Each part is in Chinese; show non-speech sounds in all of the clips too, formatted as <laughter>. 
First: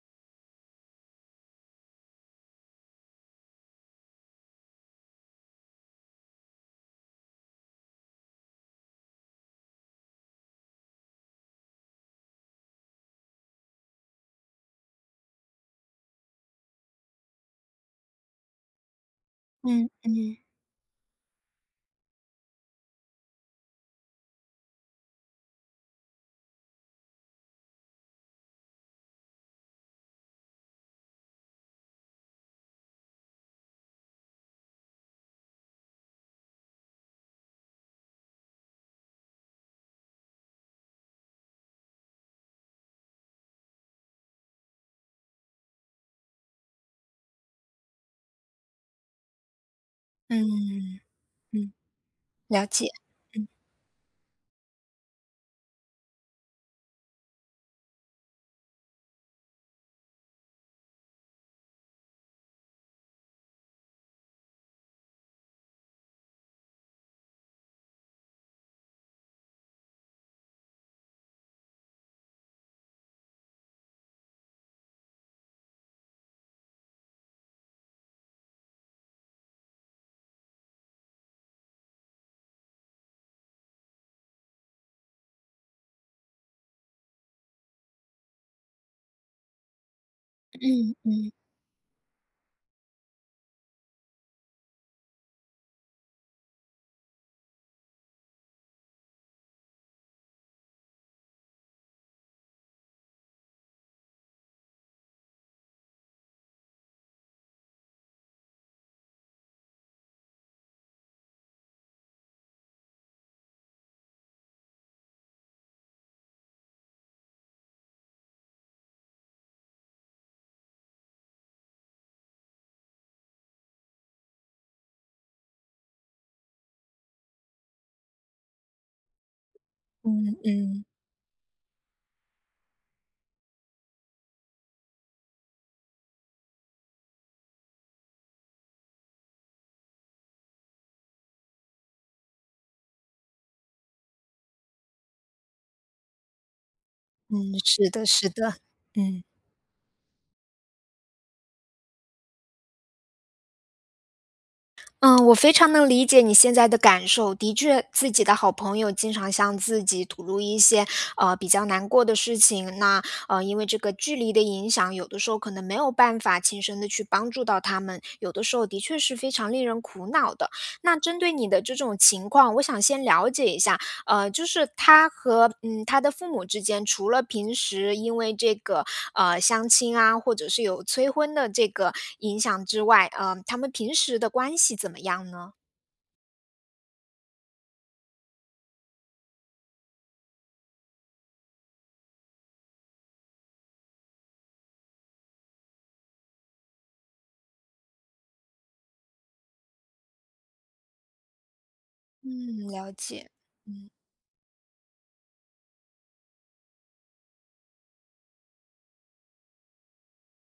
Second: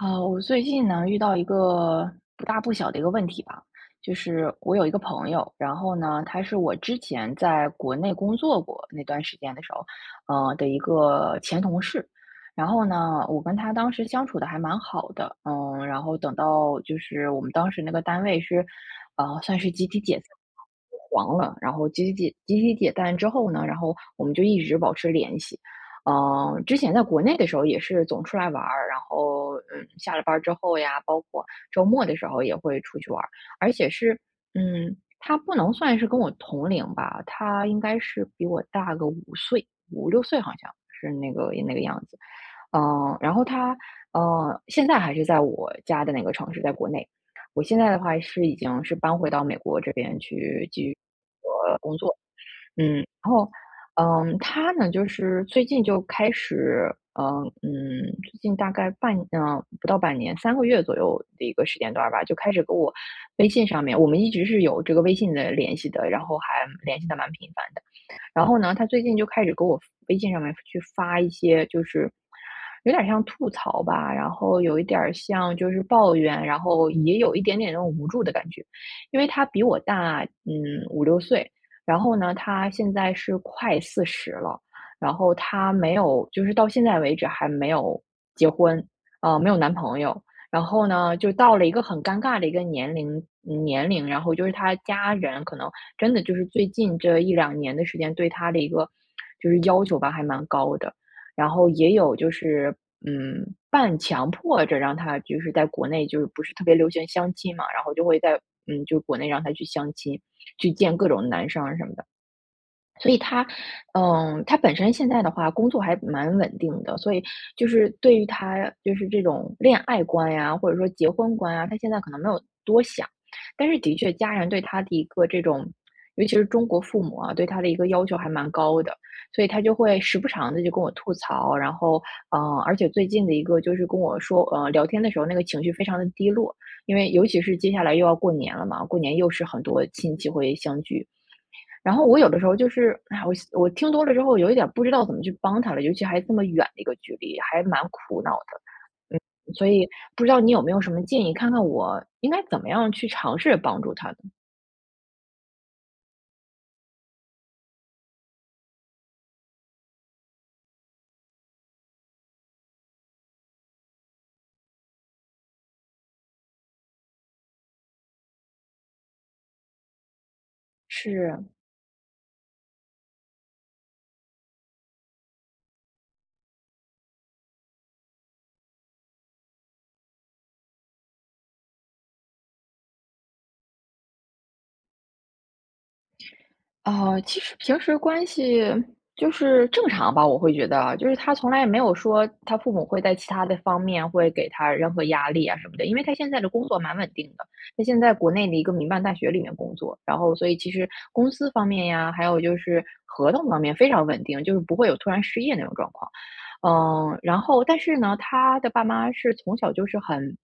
啊，我最近呢遇到一个不大不小的一个问题吧，就是我有一个朋友，然后呢，他是我之前在国内工作过那段时间的时候，的一个前同事，然后呢，我跟他当时相处的还蛮好的，然后等到就是我们当时那个单位是，算是集嗯体解散。嗯黄了，然后集体解散之后呢，然后我们就一直保持联系，之前在国内的时候也是总出来玩儿，然后下了班儿之后呀，包括周末的时候也会出去玩儿，而且是他不能算是跟我同龄吧，他应该是比我大个5岁，五六岁好像是那个样子。嗯，然后他现在还是在我家的那个城市，在国内。我现在的话是已经是搬回到美国这边去继续嗯嗯，工作，了解。嗯，然嗯后，他呢，就是最近就开始，最近大概不到半年，3个月左右的一个时间段儿吧，就开始跟我微信上面，我们一直是有这个微信的联系的，然后还联系的蛮频繁的。然后呢，他最近就开始给我微信上面去发一些，就是有点像吐槽吧，然后有一点儿像就是抱怨，然后也有一点点那种无助的感觉。因为他比我大，五六岁，然后呢，他现在是快四十了，然后他没有，就是到现在为止还没有结婚，啊，没有男朋友。然后嗯呢，就嗯到了一个很尴尬的一个年龄，然后就是他家人可能真的就是最近这1、2年的时间，对他的一个就是要求吧，还蛮高的。然后也有就是，半强迫着让他就是在国内就是不是特别流行相亲嘛，然后就会在就国内让他去相亲，去见各种男生啊什么的。所以他本身现在的话工作还蛮稳定的，所以就是对于他就是这种恋爱观呀，或者说结婚观啊，他现在可能没有多想，但是的确家人对他的一个这种，尤其是中国父母啊，对他的一个要求还蛮高的，所以他就会时嗯不常的就跟嗯我吐槽，然后，而且最近的一个就是跟我说，聊天的时候那个情绪非常的低落，因为尤其是接下来又要过年了嘛，过年又是很多亲戚会相聚，然后我有的时候就是，哎，我听多了之后有一点不知道怎么去帮他了，尤其还这么远的一个距离，嗯，还蛮是的苦是恼的。的。嗯，所以不知道你有没有什么建议，看看我应该怎么样去尝试帮助他呢？嗯，我非常能理解你现在的感受。的确，自己的好朋友经常向自己吐露一些，比较难过的事情，那，因为这个距离的影响，有的时候可能没有办法亲身的去帮助到他们，有的时候的确是非常令人苦恼的。那针对是。你的这种情况，我想先了解一下，就是他和他的父母之间，除了平时因为这个相亲啊，或者是有催婚的这个影响之外，他们平时的关系怎么样呢？哦，其实平时关系就是正常吧，我会觉得啊，就是他从来也没有说他父母会在其他的方面会给他任何压力啊什么的，因为他现在的工作蛮稳定的，他现在国内的一个民办大学里面工作，然后所以其实公司方面呀，还有就嗯，是了解。合同方面非常稳定，就是不会有突然失业那种状况。嗯，然后但是呢，他的爸妈是从小就是很，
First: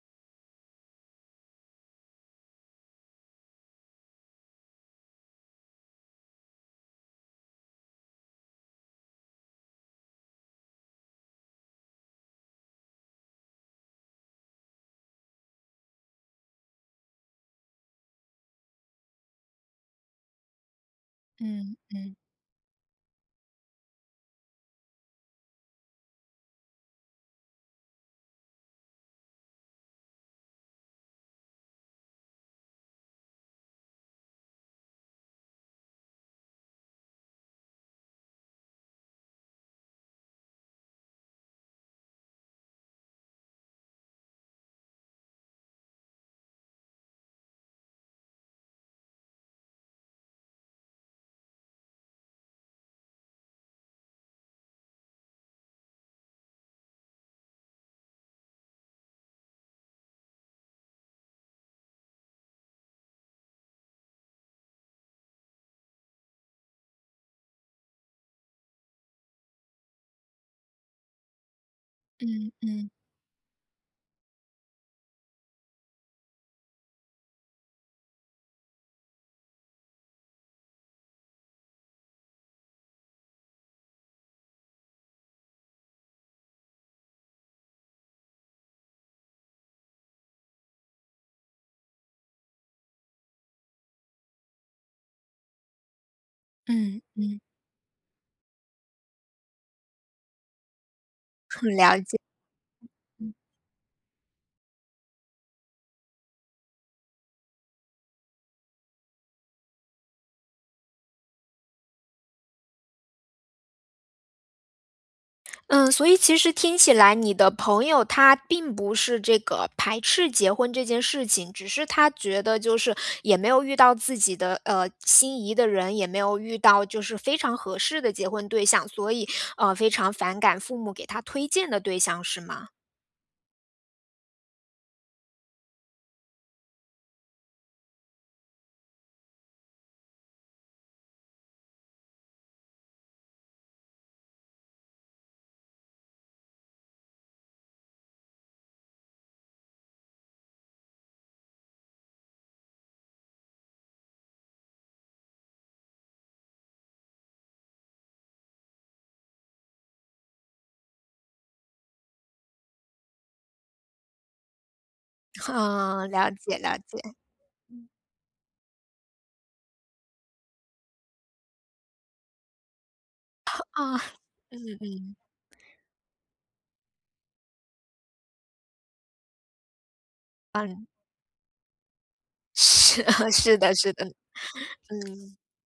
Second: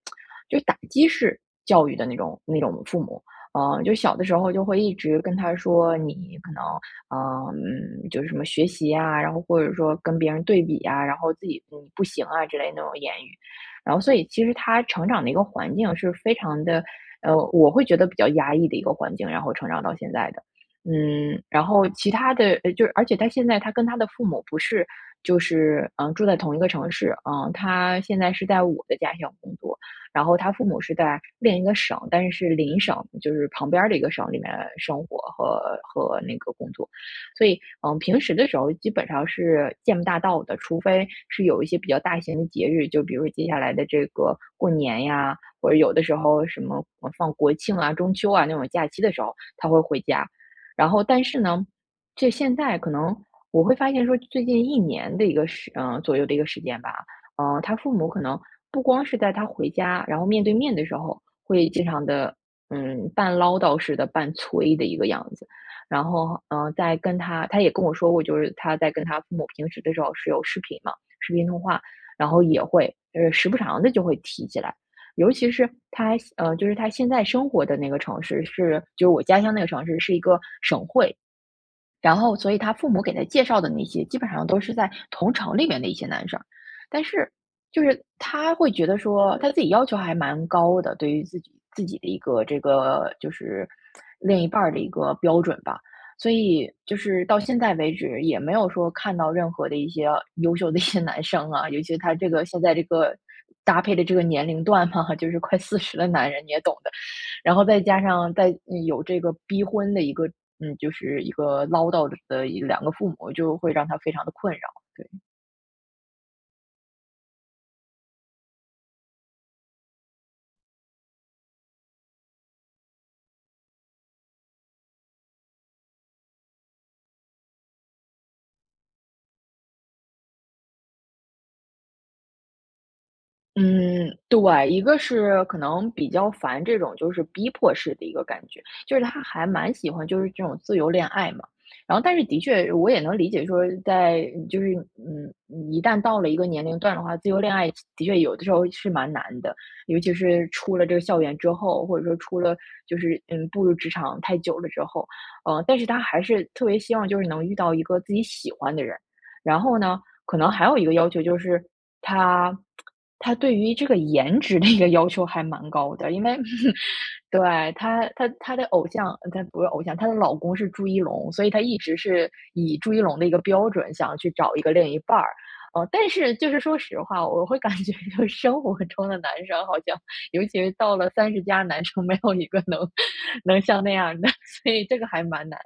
就是打击式教育的那种父母，就小的时候就会一直跟他说你可能，就是什么学习啊，然后或者说跟别人对比啊，然后自己你不行啊之类那种言语。然后所以其实他成长的一个环境是非常的，我会觉得比较压抑的一个环境，然后成长到现在的。然嗯后其嗯他的，就是而且他现在他跟他的父母不是，就是住在同一个城市，他现在是在我的家乡工作，然后他父母是在另一个省，但是是邻省，就是旁边儿的一个省里面生活和那个工作，所以平时的时候基本上是见不大到的，除非是有一些比较大型的节日，就比如说接下来的这个过年呀，或者有的时候什么放国庆啊、中秋啊那种假期的时候，他会回家。然后，但是呢，这现在可能我会发现说，最近1年的一个左右的一个时间吧，他父母可能不光是在他回家，然后面对面的时候，会经常的，半唠叨似的、半催的一个样子。然后，在跟他也跟我说过，就是他在跟他父母平时的时候是有视频嘛，视频通话，然后嗯也嗯会，时不常的就会提起来。尤其是他，就是他现在生活的那个城市是就是我家乡那个城市是一个省会，然后所以他父母给他介绍的那些，基本上都是在同城里面的一些男生。但是就是他会觉得说，他自己要求还蛮高的，对于自己的一个这个就是另一半儿的一个标准吧。所以就嗯是到嗯，现在为止，也没有说看到任何的一些优秀的一些男 <laughs> 生啊，很尤其了他解。这个现在这个搭配的这个年龄段嘛，<laughs> 就是快四十的男人，你也懂的。然后再加上有这个逼婚的一个，就是一个唠叨的1、2个父母，就会让他非常的困扰。嗯，所以其实听起来你的朋友他并不是这个排斥结婚这件事情，只是他觉得就是也没有遇到自己的心仪的人，也没有遇到就是非常合适的结婚对象，所以非常反感父母给他推荐的对象，是吗？嗯，对，一个是可能比较烦这种就是逼迫式的一个感觉，就是他还蛮喜欢就是这种自由恋爱嘛。然后但是的确我也能理解说在就是一旦到了一个年龄段的话，自由恋爱的确有的时候是蛮难的，尤其是出了这个校园之后，或者说出了就是步入职场太久了之后，但是他还是特别希望就是能遇到一个自己喜欢的人。然后呢，可能还有一个要求就是他他对于这个颜值的一个要求还 <laughs> 蛮高的，嗯，因了为 解了 <laughs> 解对，他的偶像他不是偶像，他的老公是朱一龙，所以他一直是以朱一龙的一个标准啊，想去找一个另嗯，一半儿。但是就是说实话，我会感觉就是生活中的男生好像，尤其是到了30加男生没有一个能 是 <laughs> <laughs> 是能的，像那是的，样的，所以这个还嗯。蛮难。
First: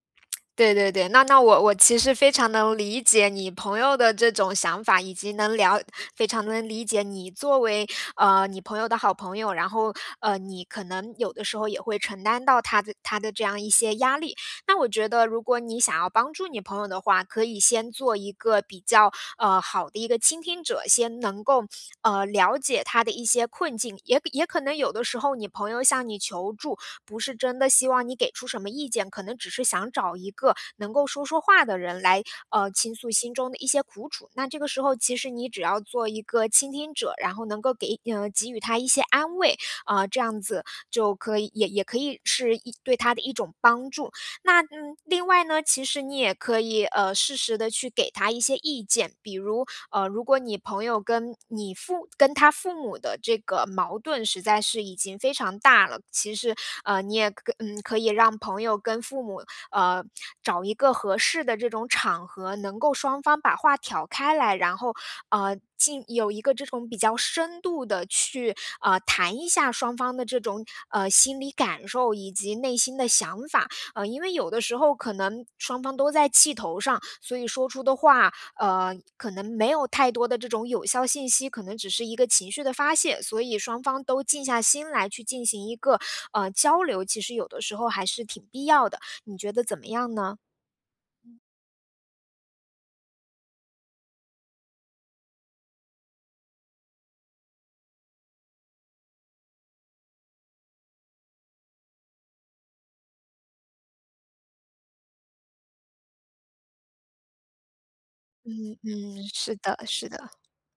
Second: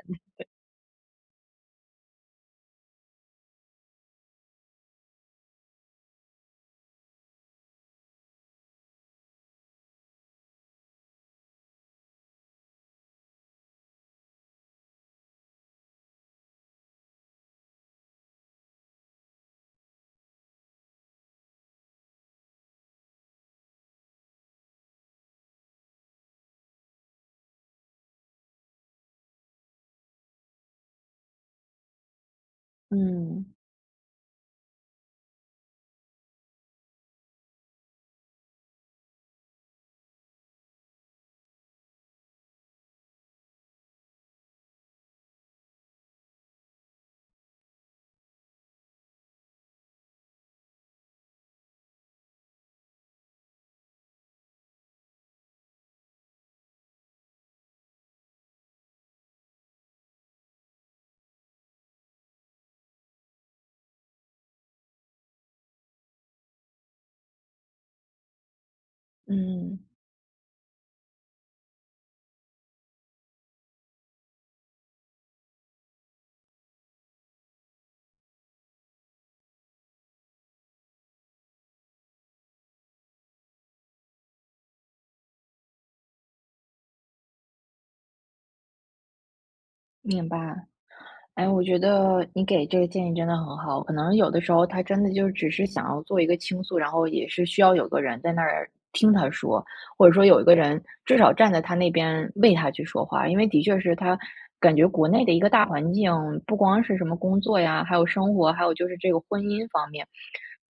对对对，那我其实非常能理解你朋友的这种想法，以及非常能理解你作为，你朋友的好朋友，然后，你可能有的时候也会承担到他的这样一些压力。那我觉得，如果你想要帮助你朋友的话，可以先做一个比较，好的一个倾听者，先能够，了解他的一些困境，也可能有的时候你朋友向你求助，不是真的希望你给出什么意见，可能只是想找一个能够说说话的人来，倾诉心嗯，中的一些苦楚。那这个时候，其实你只要做一个倾听者，然后能够给予他一些安慰，啊，这样子就可以，也可以是一对他的一种帮助。那另外呢，其实你也可以适时的去给他一些意见，比如如果你朋友跟你父跟他父母的这个矛盾实在是已经非常大了，其实你也可以让朋友跟父母呃找一个合适的这种场合，能够双方把话挑开来，然后有一个这种比较深度的去谈一下嗯，双方的这种心理感受以及内心的想法，因为有的时候可能双方都在气头上，所以说出的话，可能没有太多的这种有效信息，可能只是一个情绪的发泄，所以双方都静下心来去进行一个交流，其实有的时候还是挺必要的。你觉得怎么样明呢？白。哎，我觉得你给这个建议真的很好。可能有的时候他真的就只是想要做一个倾诉，然后也是需要有个人在那儿听他说，或者说有一个人至少站在他那边为他去说话。因为的确是他感觉国内的一个大环境，不光是什么工作呀，还有生活，还有嗯就是这个嗯，婚是姻的，方面。是的。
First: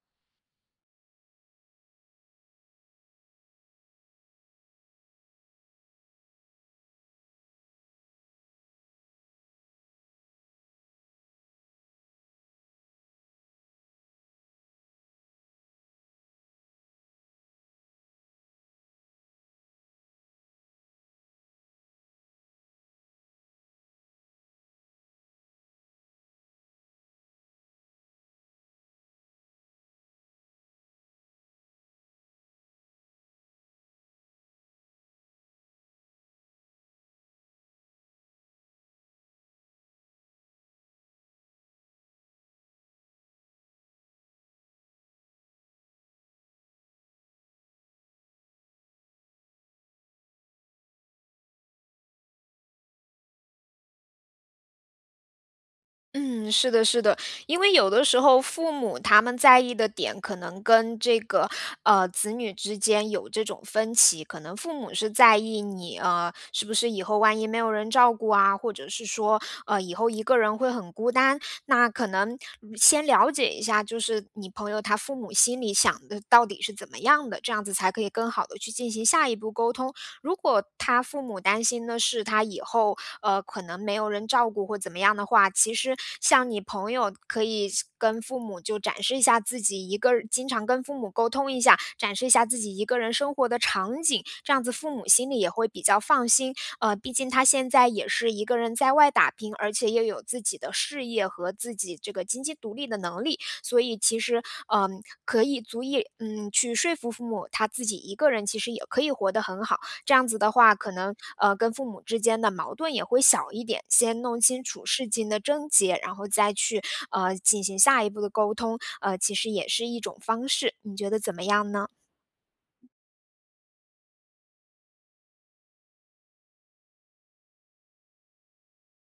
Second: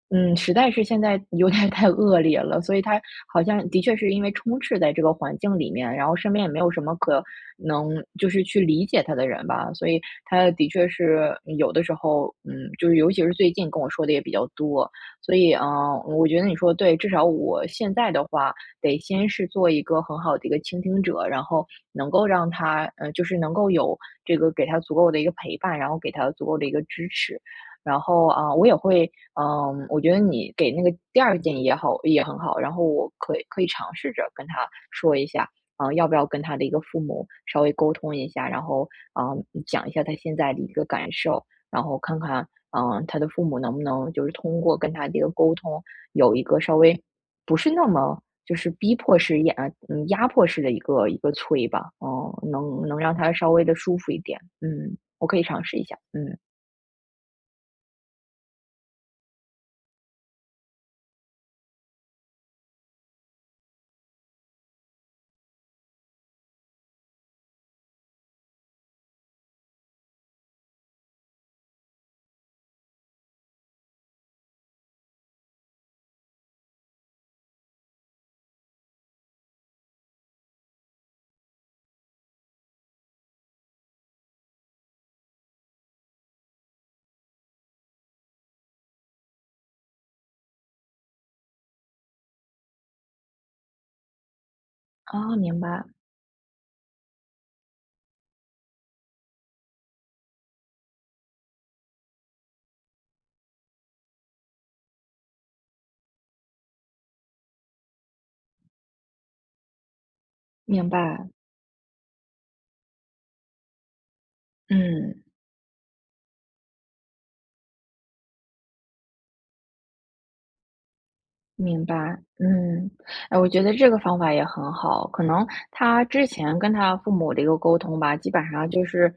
嗯，实在是现在有点儿太恶劣了，所以他好像的确是因为充斥在这个环境里面，然后身边也没有什么可能就是去理解他的人吧，所以他的确是有的时候，就是尤其是最近跟我说的也比较多，所以我觉得你说对，至少我现在的话，得先是做一个很好的一个倾听者，然后能够让他，就是能够有这个给他足够的一个陪伴，然后给他足够的一个支持。然后啊，我也会我觉得你给那个第二个建议也好，也很好。然后我可以尝试着跟他说一下，啊、要不要跟他的一个父母稍微沟通一下，然后啊、讲一下他现在的一个感受，然后看看他的父母能不能就是通过跟他的一个沟通，有一个稍微不是那么就是逼迫式压嗯压迫式的一个催吧，能让他稍微的舒服一点。嗯，我可以尝试一下。嗯，嗯，是的，是的，因为有的时候父母他们在意的点，可能跟这个子女之间有这种分歧。可能父母是在意你是不是以后万一没有人照顾啊，或者是说以后一个人会很孤单。那可能先了解一下，就是你朋友他父母心里想的到底是怎么样的，这样子才可以更好的去进行下一步沟通。如果他父母担心的是他以后，可能没有人照顾或怎么样的话，其实像你朋友可以跟父母就展示一下自己一个人经常跟父母沟通一下，展示一下自己一个人生活的场景，这样子父母心啊、里也明会比白较放心。毕竟他现在也是一个人在外打拼，而且又有自己的事业和自己这个经济独立的能力，所以其实，可以足以去说服父母，他自己一个人其实也可以活得很好。这样子的话，明可能白，跟父母之间的矛盾也会小一点。先弄清楚事嗯。情的症结，然后再去进行下一步的沟通，其实也是一种方式。你觉得怎么样明呢？白，嗯，哎，我觉得这个方法也很好。可能他之前跟他父母的一个沟通吧，基本上就是，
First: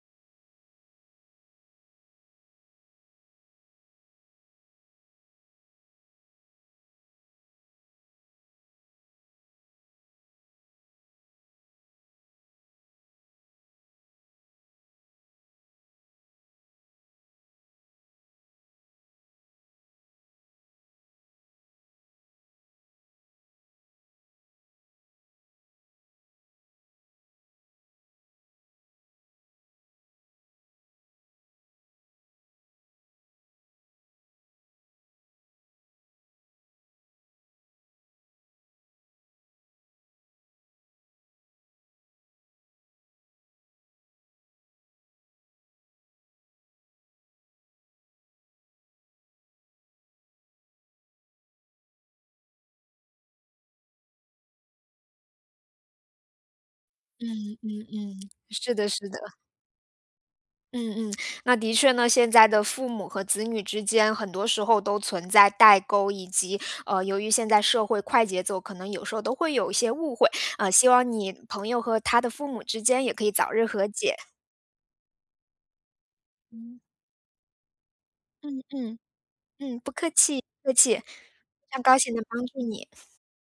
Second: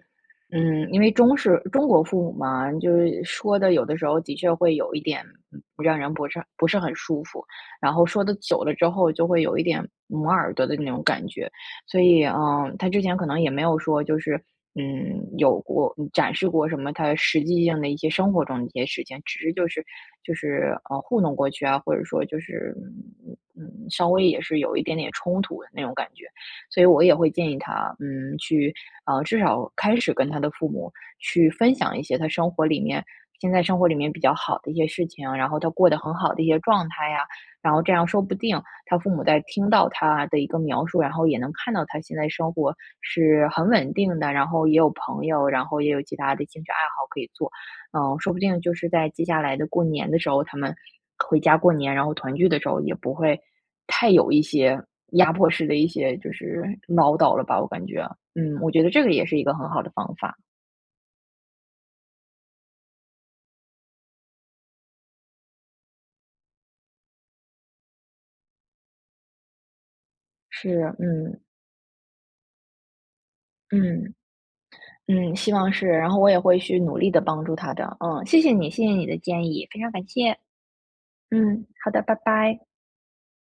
因为中国父母嘛，就是说的有的时候的确会有一点让人不是很舒服，然后说的久了之后就会有一点磨耳朵的那种感觉。所以，他之前可能也没有说就是有过展示过什么他实际性的一些生活中的一些事情，只是就是糊弄过去啊，或者说就是稍微也是有一点点冲突的那种感觉，所以我也会建议他去至少开始跟他的父母去分享一些他生活里面现在生活里面比较好的一些事情，然后他过得很好的一些状态呀，然后这样说不定。他父母在听到他的一个描述，然后也能看到他现在生活是很稳定的，然后也有朋友，然后也有其他的兴趣爱好可以做。嗯，说不定就是在接下来的过年的时候，他们回家过年，然后团聚的时候也不会太有一些压迫式的一些就是唠叨了吧，我嗯感觉。嗯，嗯，我是觉的，得这是个的，也是一个很好的方法。嗯嗯，那的确呢，现在的父母和子女之间，很多时候都存在代沟，以及由于现在社会快节奏，可能有时候都会有一些误会。希是，望你嗯朋友和他的父母之间也可以早日和嗯解。嗯，希望是，然后我也会去嗯努力的帮助他的。嗯，谢谢你，谢谢嗯。你的建议，嗯，非常不感客谢。气，不客气，非嗯，常好高的，兴拜能帮助拜。你。